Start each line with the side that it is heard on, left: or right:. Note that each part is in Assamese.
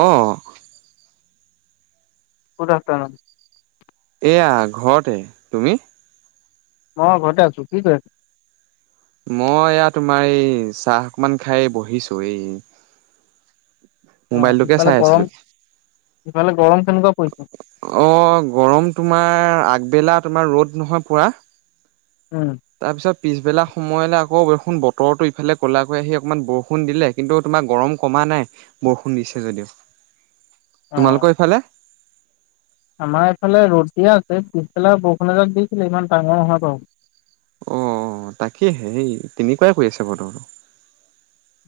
right: অঁহ।
left: Good afternoon.
right: এইয়া ঘৰতে, তুমি?
left: অ ঘতে আছো, কি কৰি আছ?
right: মই এইয়া তোমাৰ এই চাহ অকমান খাই বহিছো এই
left: অ
right: মোবাইলটোকে
left: ইফালে
right: চাই আছিলো।
left: গৰম ইফালে গৰম কেনেকুৱা পৰিছে
right: অ গৰম তোমাৰ আগবেলা তোমাৰ ৰ'দ নহয় পুৰা।
left: উম
right: তাৰপিছত পিছবেলা সময়লৈ আকৌ বৰষুন বতৰটো ইফালে ক'লাকৈ আহি অকণমান বৰষুণ দিলে, কিন্তু তোমাৰ গৰম কমা নাই বৰষুণ দিছে যদিও।
left: অ
right: তোমালোকৰ সেইফালে।
left: আমাৰ এইফালে ৰ'দ দিয়ে আছে, পিছবেলা বৰষুণ এজাক দিছিলে ইমান ডাঙৰ নহয় বাৰু।
right: অঁ তাকেই হে তেনেকুৱাই কৈ আছে বতৰ টো।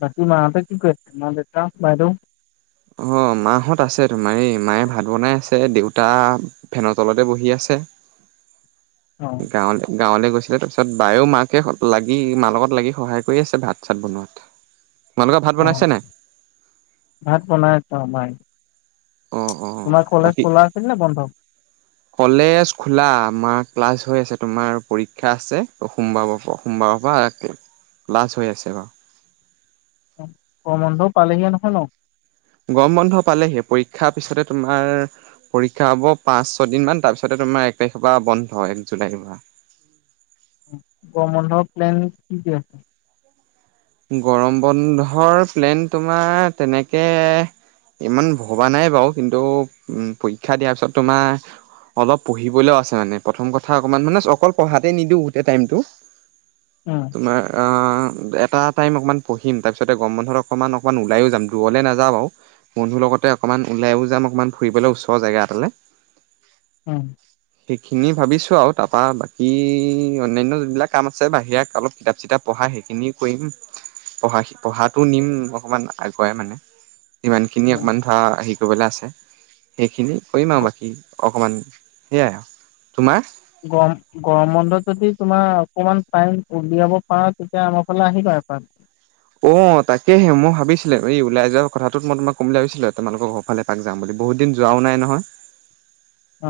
left: বাকী মা হতে কি কৰি আছে, দেউতা, বাইদেউ ।
right: অ মা হত আছে তোমাৰ এই মায়ে ভাত বনাই আছে দেউতা তা ফেনৰ তলতে বহি আছে।
left: অ
right: গাঁৱলৈ গাঁৱলৈ গৈছিলে তাৰপিছত বায়ে মাকে লাগি মা লগত লাগি সহায় কৰি আছে ভাত চাত বনোৱাত। তোমালোকৰ ভাত বনাইছে
left: অ',
right: নাই?
left: ভাত বনাই আছে মায়ে।
right: অ', অ',
left: তোমাৰ কলেজ
right: বাকী
left: খোলা আছিল নে বন্ধ।
right: কলেজ খোলা, আমাৰ ক্লাছ হৈ আছে তোমাৰ পৰীক্ষা আছে। সোমবাৰ সোমবাৰৰ পৰা ক্লাছ হৈ আছে।
left: গৰমৰ বন্ধ পালেহিয়ে নহয় ন।
right: গৰম বন্ধ পালেহি পৰীক্ষাৰ পিছতে তোমাৰ পৰীক্ষা হব। পাঁচ ছয় দিন মান তাৰ পিছতে তোমাৰ এক তাৰিখৰ পৰা বন্ধ এক জুলাইৰ পৰা
left: গৰমৰ বন্ধ প্লেন কি কি আছে?
right: গৰম বন্ধৰ প্লেন তোমাৰ তেনেকে ইমান ভবা নাই, বাৰু কিন্তু পৰীক্ষা দিয়াৰ পিছত তোমাৰ অলপ পঢ়িবলৈও আছে মানে প্ৰথম কথা অকমান মানে অকল পঢ়াতে নিদিওঁ গোটেই টাইমটো
left: উম
right: তোমাৰ আ এটা টাইম অকণমান পঢ়িম তাৰপিছতে গম বন্ধত অকণমান -অকণমান ওলাইো যাম দূৰলৈ নাযাওঁ আৰু বন্ধুৰ লগতে অকণমান ওলাইও যাম। অকণমান ফুৰিবলৈ ওচৰ জেগা এটালৈ
left: উ'ম
right: সেইখিনি ভাবিছো আৰু তাৰপা বাকী অন্যান্য যিবিলাক কাম আছে। বাহিৰা অলপ কিতাপ চিতাপ পঢ়াই সেইখিনি কৰিম। পঢ়া পঢ়াতটো নিম অকমান আগুৱাই মানে ইমান খিনি
left: উম
right: অকমান ধ শি কৰিবলে আছে সেইখিনি কৰিম আৰু
left: গ
right: বাকী। অকণমান সেয়াই আৰু তোমাৰ
left: গৰম গৰম বন্ধত যদি তোমাৰ অকমান টাইম উলিয়াব পাৰা, তেতিয়া আমাৰ ফালে আহিবা এপাক।
right: অ তাকেহে মই ভাবিছিলো এই ওলাই যোৱা কথাটোত মই তোমাক কম বুলি ভাবিছিলো। তোমালোকৰ ঘৰফালে পাক যাম বুলি বহুত দিন যোৱাও নাই নহয়।
left: অ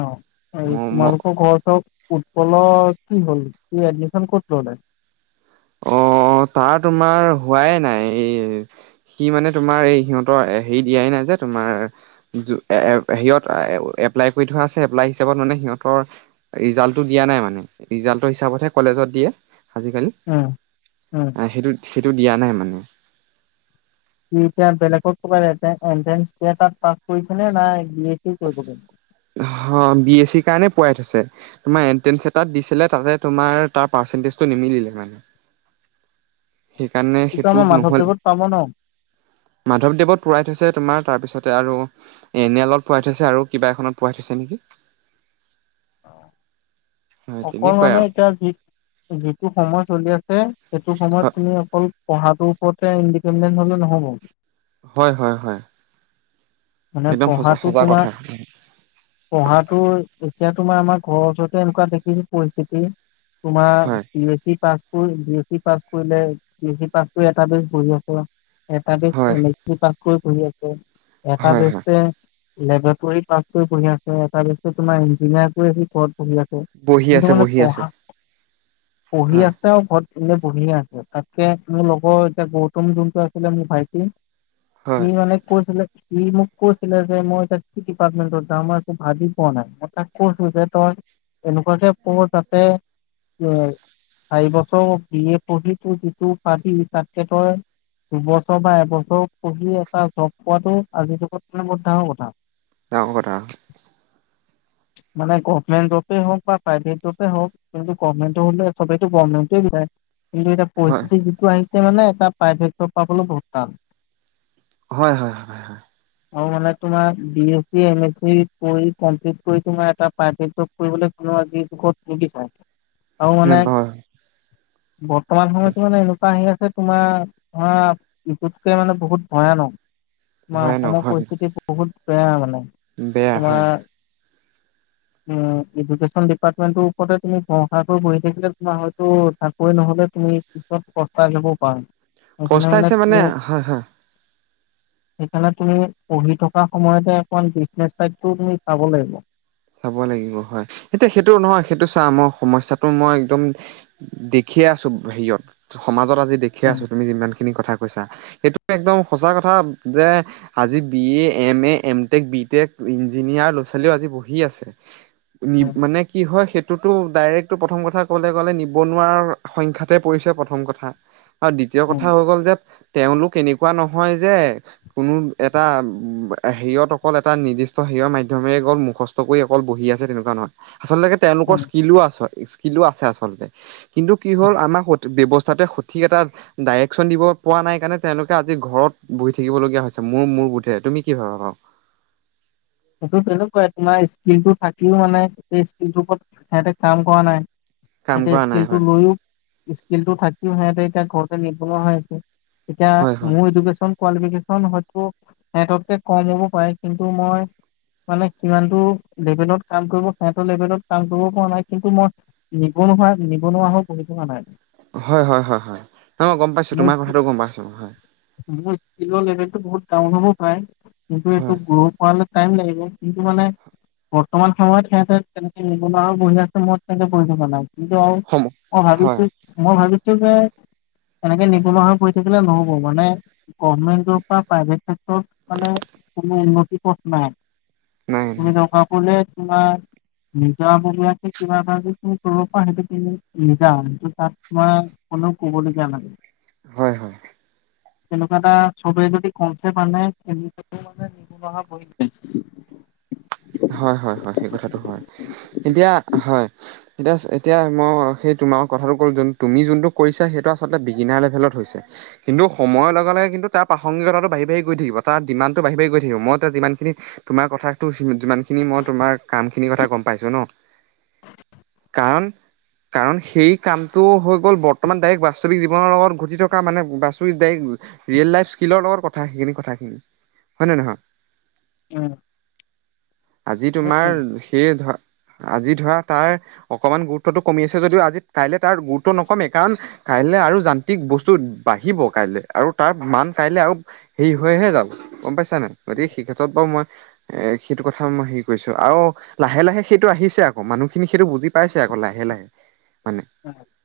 left: এই
right: মই ম
left: তোমালোকৰ ঘৰ ওচৰৰ উৎপলৰ কি হ'ল। সি এডমিশন ক'ত ললে।
right: অ', তাৰ তোমাৰ হোৱাই নাই, এই সি মানে তোমাৰ এই সিহঁতৰ হেৰি দিয়াই নাই যে তোমাৰ হত এপ্লাই কৰি থোৱা আছে। এপ্লাই হিচাপত মানে সিহঁতৰ ৰিজাল্টো দিয়া নাই মানে ৰিজাল্ট হিচাপতহে কলেজত দিয়ে। আজিকালি
left: উম, উম।
right: আহিলো [inaudible] সেইটো দিয়া নাই মানে।
left: সি এতিয়া বেলেগত কৰবাত এন্ট্ৰেন্ছ দি পাছ কৰিছে নে নাই। বি, এ, চি কৰিব সি।
right: বি এ চি কাৰণে পঢ়াই থৈছে। তোমাৰ এন্ট্ৰেন্ছ এটাত দিছিলে। তোমাৰ তাৰ পাৰ্ছেন টেষ্টতো নিমিলিলে মানে। সেইকাৰণে
left: সিটো আমাৰ
right: সেইটোত নহল
left: মাধৱদেৱত পাব ন
right: মাধৱদেৱত পুৰাই থৈছে, তোমাৰ তাৰপিছত তাতে আৰু এনে অলপ পঢ়াই থৈছে আৰু কিবা এখনত পঢ়াই থৈছে নেকি?
left: অ',
right: হয়
left: অকল
right: তেনেকুৱাই
left: মানে এতিয়া যি যিটো সময় চলি আছে। হে সেইটো সময়ত
right: আৰু
left: তুমি অকল পঢ়াত তোৰ ওৰতে ইণ্ডিপেণ্ডেণ্ হলে নহ'ব।
right: হয়, হয়
left: মানে
right: একদম
left: পঢ়াটো
right: সজা
left: তোমাৰ
right: কথা-
left: পঢ়াটো এতিয়া তোমাৰ আমাৰ ঘৰৰ ওচৰতে এনেকুৱা দেখিছ পৰিস্থিতি। তোমাৰ
right: হয়
left: ইলেটি pass B S C pass কৰিলে বি এছ পাছ কৰি এটা বেছ বঢ়িয় প এটা ব
right: হয়
left: ক কৰি আছে এটা
right: হয়
left: চাগে
right: হয়
left: পঢ়িয় আছে এটা্ত তোমাৰ ধুনীয়াকৈ সি কত পঢ়ি আছে
right: বহি
left: কিন্তু
right: আছে
left: মানে
right: বহি আছে
left: পঢ়া পঢ়ি
right: হয়
left: আছে আৰু ঘৰত বঢ়িয়া আছে তাকে মোৰ লগৰ এতিয়া গৌতম যোনটো আছিলে মোৰ ভাইটি সি
right: হয়
left: মানে কৈছিলে সি মোক কৈছিলে যে মই এতিয়া কি ডিপাৰ্টমেন্টৰ মই একো ভাবি পোৱা নাই। মই তাক কছো যে তই এনেকুৱাকে পঢ়ে, যাতে এ চাৰিবছৰ বি এ পঢ়ি তোৰ যিটো পাবি তাতকে তই দুবছৰ বা এবছৰ পঢ়ি এটা জব পোৱাটো আজিৰ যুগত মানে বহুত ডাঙৰ কথা
right: ডাঙৰ কথা
left: মানে গভমেণ্ট জবেই হওক বা প্ৰাইভেট জবে হওক কিন্ত গমেণ্ট হ'লে সবেইো গমেণ্টেই দায় কিন্তু, এতিয়া
right: হয়
left: পৰিস্থিতি যিটো আহি মানে এটা প্ৰাইভেট জব পাবলৈও বহুত টান
right: হয়, হয়, হয়।
left: অঁ মানে তোমাৰ বি এছি এম এছি কৰি কমপ্লিট তোমাৰ এটা পাৰ কৰিবলৈ কোনোিট নিবিচাৰে আৰু
right: ন
left: মানে
right: হয় হয়
left: বৰ্তমান সময়ত মানে এনেকুৱা আহি আছ মানে তোমাৰ ধৰা ইটোতকে মানে বহুত ভয়ানক। আমাৰ
right: ভয়ানক
left: অসমৰ
right: হয়
left: পৰিস্থিতি বহুত মানে-
right: বেয়া,
left: তোমাৰ
right: হয়।
left: এডুকেশ্যন ডিপাৰ্টমেন্টৰ ওপৰতে তুমি পৰষাটো বহি থাকিলে তোমাৰ হয়তো চাকৰি নহলে তুমি পিছত কষ্টা আহিবও পৰা
right: পস্তাইছে মানে হা হা
left: সেইকাৰণে তুমি পঢ়ি থকা সময়তে অকমান বিজনেচ চাইডো তুমি চাব লাগিব [inaudible]
right: চাব লাগিব হয়, এতিয়া সেইটো নহয় সেইটো চা মই সমস্যাটো মই একদম দেখিয়ে আছো হেৰিয়ত সমাজত আ যি দেখি
left: উম
right: আছো তুমি যিমান সেইখিনি কথা কৈছা সেইটো একদম সঁচা কথা যে আজি B A M A M tech B tech engineer ল'ৰা ছোৱালীও আজি বহুত আছে নিব,
left: উম
right: মানে কি হয় সেইটো [unintelligible] তো ডাইৰেক্টটো প্ৰথম কথা ক'বলে গ'লে নিবনুৱাৰ সংখ্যাতে পৰিছে প্ৰথম কথা। আৰু দ্বিতীয়
left: উম
right: কথা হৈ গ'ল যে তেওঁলোক এনেকুৱা নহয় যে কোনো এটা হেৰিয়ত অকল এটা নিৰ্দিষ্ট হেৰিয়ৰ মাধ্যমেও গ'ল মুখস্থ [unintelligible] অকল বহি আছে তেনেকুৱা নহয়। আচলতে তেওঁলোকৰ
left: উম
right: স্কিলো আছে কিলো আছে আচলতে। কিন্তু, কি হ'ল
left: উম।
right: আমাক স ব্যৱস্থা সঠিক এটা ডাইৰেকশন দিব পোৱা নাই কাৰণে তেওঁলোকে আজি ঘৰত বহি থাকিবলগীয়া হৈছে, মোৰ মোৰ বোধেৰে তুমি কি ভাবা বাৰু?
left: সেইটো তেনেকুৱাই তোমাৰ স্কিলটো থাকিও মানে স স্কিলটোৰ ওপৰত সিহঁতে কাম কৰা নাই।
right: কাম
left: এতে
right: কৰা নাই
left: স্কিলটো
right: হয়
left: লৈও জতিটো থাকিম সিহঁতে এতিয়া ঘৰতে নিবনুৱা হৈ আছে। এতিয়া
right: হয় হয়
left: মোৰ এডোকেচন কোলিফিকেচন হয়তো সেহেতত কে কম হ'ব পাৰে কিন্তু মই মানে কিমানটো লেভেলত কাম কৰিব সেহটো লেভেলত কাম কৰিব পৰা নাই কিন্তু মই নিবনুৱা হৈ নিবনুৱা হৈ বহি থকা নাই।
right: হয়, হয়, হয়, হয়, হয়, মই গম পাইছোঁ
left: মোৰ
right: তোমাৰ কথাটো গম পাইছোঁ।
left: কিলো লেবেলটো বহত ডাউন হ'ব পায় কিন্তু এইটো
right: হয়
left: গৰুৰ পাল টাইম লাগিব, কিন্তু মানে বৰ্তমান সময়ত সিহঁতে তেনেকে নিবনুৱা আৰু সময়ত সিহঁতে কৰি থকা নাই। কিন্তু, আৰু,
right: সম
left: মই
right: হয়
left: ভাবিছো, মই ভাবি চুগাৰ। এনেকে নিবনুৱা হৈ পৰি থাকিলে নহ। মানে গভমেন্টৰ পৰা প্ৰাইভেট চেক্টৰত মানে কোনো উন্নতিৰ পথ ন।
right: নাই
left: [unintelligible]
right: নাই
left: তোমাৰ নিজাবীয়াকে কিবা এ যদি তুমি কৰিব সেইটো নিজা তাত তোমাৰ কোনেও কবলগীয়া নাই।
right: হয়, হয়।
left: তেনেকুৱা এটা চবে যদি কমছেপ আনে তে মানে নিব অহা বহ। [unintelligible]
right: হয়, হয়, হয়, সেই কথাটো হয়, এতিয়া হয়, এতিয়া এতিয়া মই সেই তোমাৰ কথাটো ক'লো তুমি যোনটো কৰিছা সেইটো আচলতে বিগিনাৰ লেভেলত হৈছে কিন্তু সময়ৰ লগে লগে কিন্তু তাৰ প্ৰাসংগিকতাটো বঢ়ি বাঢ়ি গৈ থাকিব, তাৰ ডিমাণ্ডটো বাঢ়ি বাঢ়ি গৈ থাকিব, মই এতিয়া যিমানখিনি তোমাৰ কথা যিমানখিনি মই তোমাৰ কামখিনিৰ কথা গম পাইছো ন কাৰণ কাৰণ সেই কামটো হৈ গ'ল বৰ্তমান ডাইৰেক্ বাস্তৱিক জীৱনৰ লগত ঘটি থকা মানে বাস্তৱিকৰে্ ৰিয়েল লাইফ স্কিলৰ লগত কথা সেইখিনি কথাখিনি হয় নহয় নহয়।
left: উম।
right: আজি
left: সেইটোৱে
right: তোমাৰ সেই ধ আজি ধৰা তাৰ অকমান গুৰুত্বটো কমি আছে যদিও আজি কাইলে তাৰ গুৰুত্ব নকমেই কাৰণ কাইলৈ আৰু যান্ত্ৰিক বস্তু বাঢ়িব কাইলৈ আৰু তাৰ মান কাইলৈ আৰু হেৰি হৈহে যাব। গম পাইছ নাই, গতিকে সেই ক্ষেত্ৰত বাৰু মই এ' সেইটো কথাও মই হেৰি কৰিছো, আৰু লাহে লাহে সেইটো আহিছে আকৌ, মানুহখিনি সেইটো বুজি পাইছে আকৌ লাহে লাহে। মানে
left: তাৰ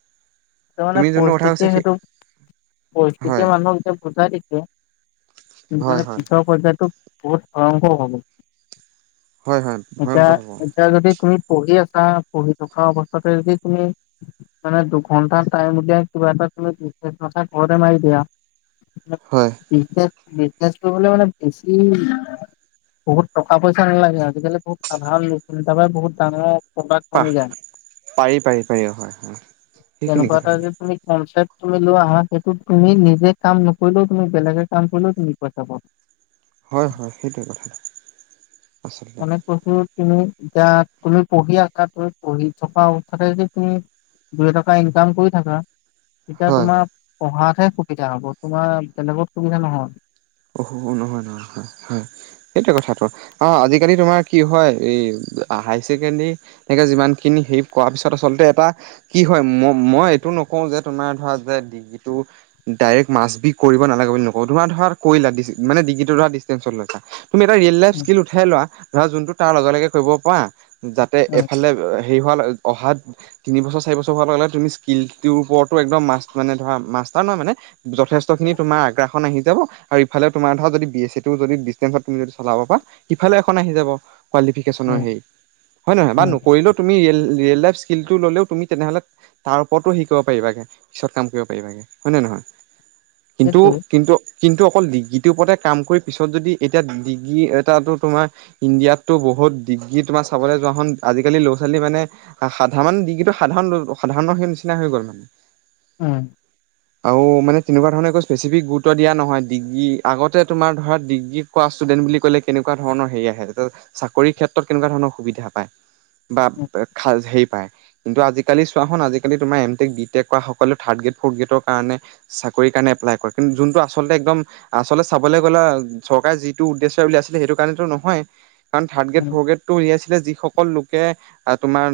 left: মানে
right: তুমি যোনটো কথা কৈছা
left: পৰিস্থিতিয়ে
right: সেই
left: সেইটো
right: হয়
left: পৰিস্থিতিয়ে মানুহক যেন বুজাই দিছে। কি
right: হয়
left: মানে
right: হয়
left: পিছৰ পৰ্যায়তো [unintelligible]
right: হয় হয়
left: ইটা,
right: ভয়ংকৰ হ'ব
left: ইটা যদি তুমি পঢ়ি আছা, পঢ়ি থকা অৱস্থাতে যদি তুমি মানে দু ঘণ্টা টাইম উলিয়াই কিবা এটা তুমি [unintelligible] ঘৰতে মাৰি দিয়া
right: হয়
left: [unintelligible] বিজনেচ কৰিবলে মানে বেছি বহুত টকা পইচা নালাগে আজিকালি বহুত সাধাৰণ ল তাৰ পৰা বহুত ডাঙৰ প্ৰডাক্ট
right: পাহ,
left: বনি যায়।
right: পাৰি, পাৰি, পাৰি, অ', হয়, হয়
left: এনেকুৱা
right: কথা
left: এটা যে তুমি কম পইচা তুমি লোৱা আহা, সেইটো তুমি নিজে কাম নকৰিলেও তুমি বেলেগে কাম কৰিলেও তুমি পইচা পা
right: হয় হয় সেইটোৱে কথাটো আচলতে
left: অনেক বসু তুমি এতিয়া তুমি পঢ়ি আছা তুমি পঢ়ি থকা অৱস্থাতে যদি তুমি দুই এটকা ইনকাম কৰি থাকা এতিয়া
right: হয়
left: তোমাৰ পঢ়া সুবিধা হ'ব তোমাৰ বেলেগত সুবিধা নহয়
right: অ নহয় নহয় হয় সেইটো। কথাটো অ আজিকালি তোমাৰ কি হয় এই হাই ছেকেণ্ডৰীকে যিমানখিনি হে কৰ পিছত আচলতে এটা কি হয় ম মই এইটো নকওঁ যে তোমাৰ ধৰা যে ডিগ্ৰীটো ডাইৰেক্ট মাছ বি কৰিব নালাগে বুলি নকওঁ তোমাৰ ধৰা কৰিলা মানে ডিগ্ৰীেটো ধৰা ডিচটেন্সট লৈছা তুমি এটা ৰিয়েল লাইফ
left: উম,
right: স্কিল উঠাই লোৱা ধৰা যোনটো তাৰ লগে লগে কৰিব পৰা । যাতে
left: উম,
right: এফালে হেৰি হোৱা অহাত তিনিবছৰ চাৰি বছৰ হ তুমি স্কিল টোৰ ওপৰত মা নহয় মানে যথেষ্ট খিনি তোমাৰ আগ্ৰাসন আহি যাব তোমাৰ ধৰা যদি বি এছ চি তুমি যদি ডিচটেন্সট চলাব পা সিফালে এখন আহি যাব কোৱালিফিকেচনৰ
left: উম,
right: হেৰি হয় নহয় বা
left: উম,
right: নকৰিলেও তুমি ৰিয়েল লাইফ স্কিলটো ল'লেও তুমি তেনেহলে তাৰ ওপৰতো হেৰি কৰিব পাৰিবাগে পিছত কাম কৰিব পাৰিবাগে হয়ে নে নহয় । কিন্তু
left: সেইটোৱে
right: কিন্তু কিন্তু অকল ডিগ্ৰীটোৰ ওপতে কাম কৰি পিছত যদি এতিয়া ডিগ্ৰী এটাটো তোমাৰ ইণ্ডিয়াতো বহুত ডিগ্ৰী তোমাৰ চাবলৈ যোৱা হ' আজিকালি লৈ ল ছোৱালী মানে সাধাৰণ ডিগ্ৰীটো সাধাৰণ সাধাৰণৰ সেই নিচিনা হৈ গল মানে
left: উম
right: আৰু মানে তেনেকুৱা ধৰণে একো স্পেচিফিক গুৰুত্ব দিয়া নহয় ডিগ্ৰী আগতে তোমাৰ ধৰা ডিগ্ৰী কৰা ষ্টুডেণ্ট বুলি কলে কেনেকুৱা ধৰণৰ হেৰি আহে চাকৰিৰ ক্ষেত্ৰত কেনেকুৱা ধৰণৰ সুবিধা পায় বা
left: উম,
right: খ সেই কিন্তু আজিকালি চোৱাসোন আজিকালি তোমাৰ এম টেক বি টেক কৰা সকলে থাৰ্ড গ্ৰেড ফৰ্দ গ্ৰেডৰ কাৰণে চাকৰি কাৰণে এপ্লাই কৰে কিন্তু যোনটো আচলতে একদম আচল চাবলৈ গ'লা চৰকাৰে যিটো উদ্দেশ্যয় উলিয়াইছিলে সেইটো কাৰণটো নহয় কাৰণ third grade
left: um,
right: fourth grade টো উলিয়াই যিসকল লোকে আহ তোমাৰ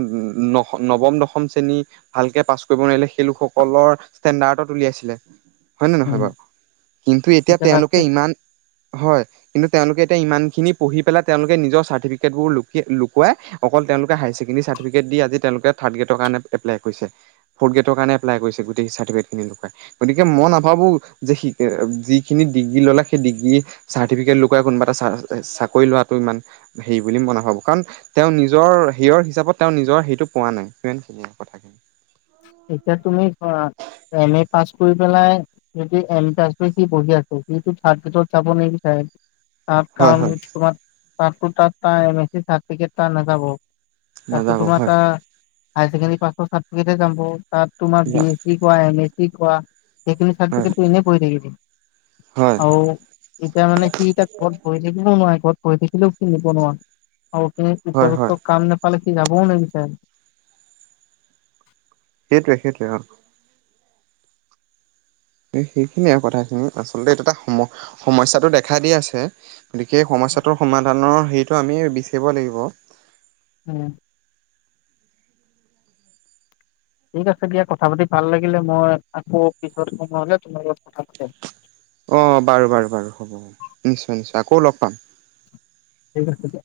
right: নৱম দশম শ্ৰেণী ভালকে পাছ কৰিব নোৱাৰিলে সেই লোকসকলৰ ষ্টেণ্ডাৰ্ডত উলিয়াইছিলে হয় নে নহয়
left: উম,
right: বাৰু কিন্তু এ এতিয়া তেওঁলোকে ইমান হয় কিন্তু তেওঁলোকে এতিয়া ইমানখিনি পঢ়ি পেলাই তেওঁলোকে নিজৰ চাৰ্টিফিকেট লুকুৱাই অকল তেওঁ হায়াৰছেকেনলোকে দি আজি তেওঁলোকে থাট খেল আৰু ফ উৰ এপছেটফাই গতিকে মই নাভাৱো যে যিখিনি ডিগ্ৰী ললে সেই ডিগ্ৰী চাৰ্টিফিকেট লুকুৱাই কোনোবা এটা চা চাকৰি লোৱাটো ইমান হেৰি বুলি মই নাভাবো কাৰণ তেওঁ নিজৰ হেৰিয়ৰ হিচাপত তেওঁ নিজৰ হেইটো পোৱা নাই সিমানখিনিয়ে আৰু কথাখিনি ।
left: এতিয়া তুমি এম এ পাছ কৰি পেলাই যদি এম ফ্ৰাইতো সি পঢ়ি আছৈসিটো থড গেদত য়াব আপ
right: হয়
left: কাম
right: হয়
left: তোমাক তাতো তাত এম এচি চাৰ্টিফিকেট ত নাযাব তাতো
right: নাযাব
left: তোমাৰ
right: হয়
left: তাত হায়চেকেনদি পাছ থাদ [unintelligible] তাত তোমাৰ বি এছ চি কৰা এম এচ চি কি কোৱা? সেইখিনি থাদ বকেত
right: হয়
left: কৰি এনেই পঢ়ি থাকি দি
right: হয়
left: আৰু এতিয়া মানে কি এতিয়া ঘৰত বহি থাকিলও নোৱাৰি ঘৰত পঢ়ি থাকিলেও একো নহয় আৰু সেই
right: হয় হয়
left: উপযুক্ত কাম নে এইফালে সি যাবও নিবিচাই
right: সেইটোৱে সেইটোৱে অহ সেইখিনিয়ে আৰু কথাখিনি আচলতে এইটো এটা সমস্যয়াটো দেখা দি আছে । সেই সমস্যাটোৰ সমাধানৰ সেইটো আমি বিচাৰিব লাগিব
left: উম । ঠিক আছে দিয়া কথা পাতি ভাল লাগিলে মই আকৌ পিছত সময় হলে তোমাৰ লগত কথা পাতিম।
right: অ বাৰু বাৰু বাৰু নিশ্চয় নিশ্চয় আকৌ লগ পাম
left: সেনেকে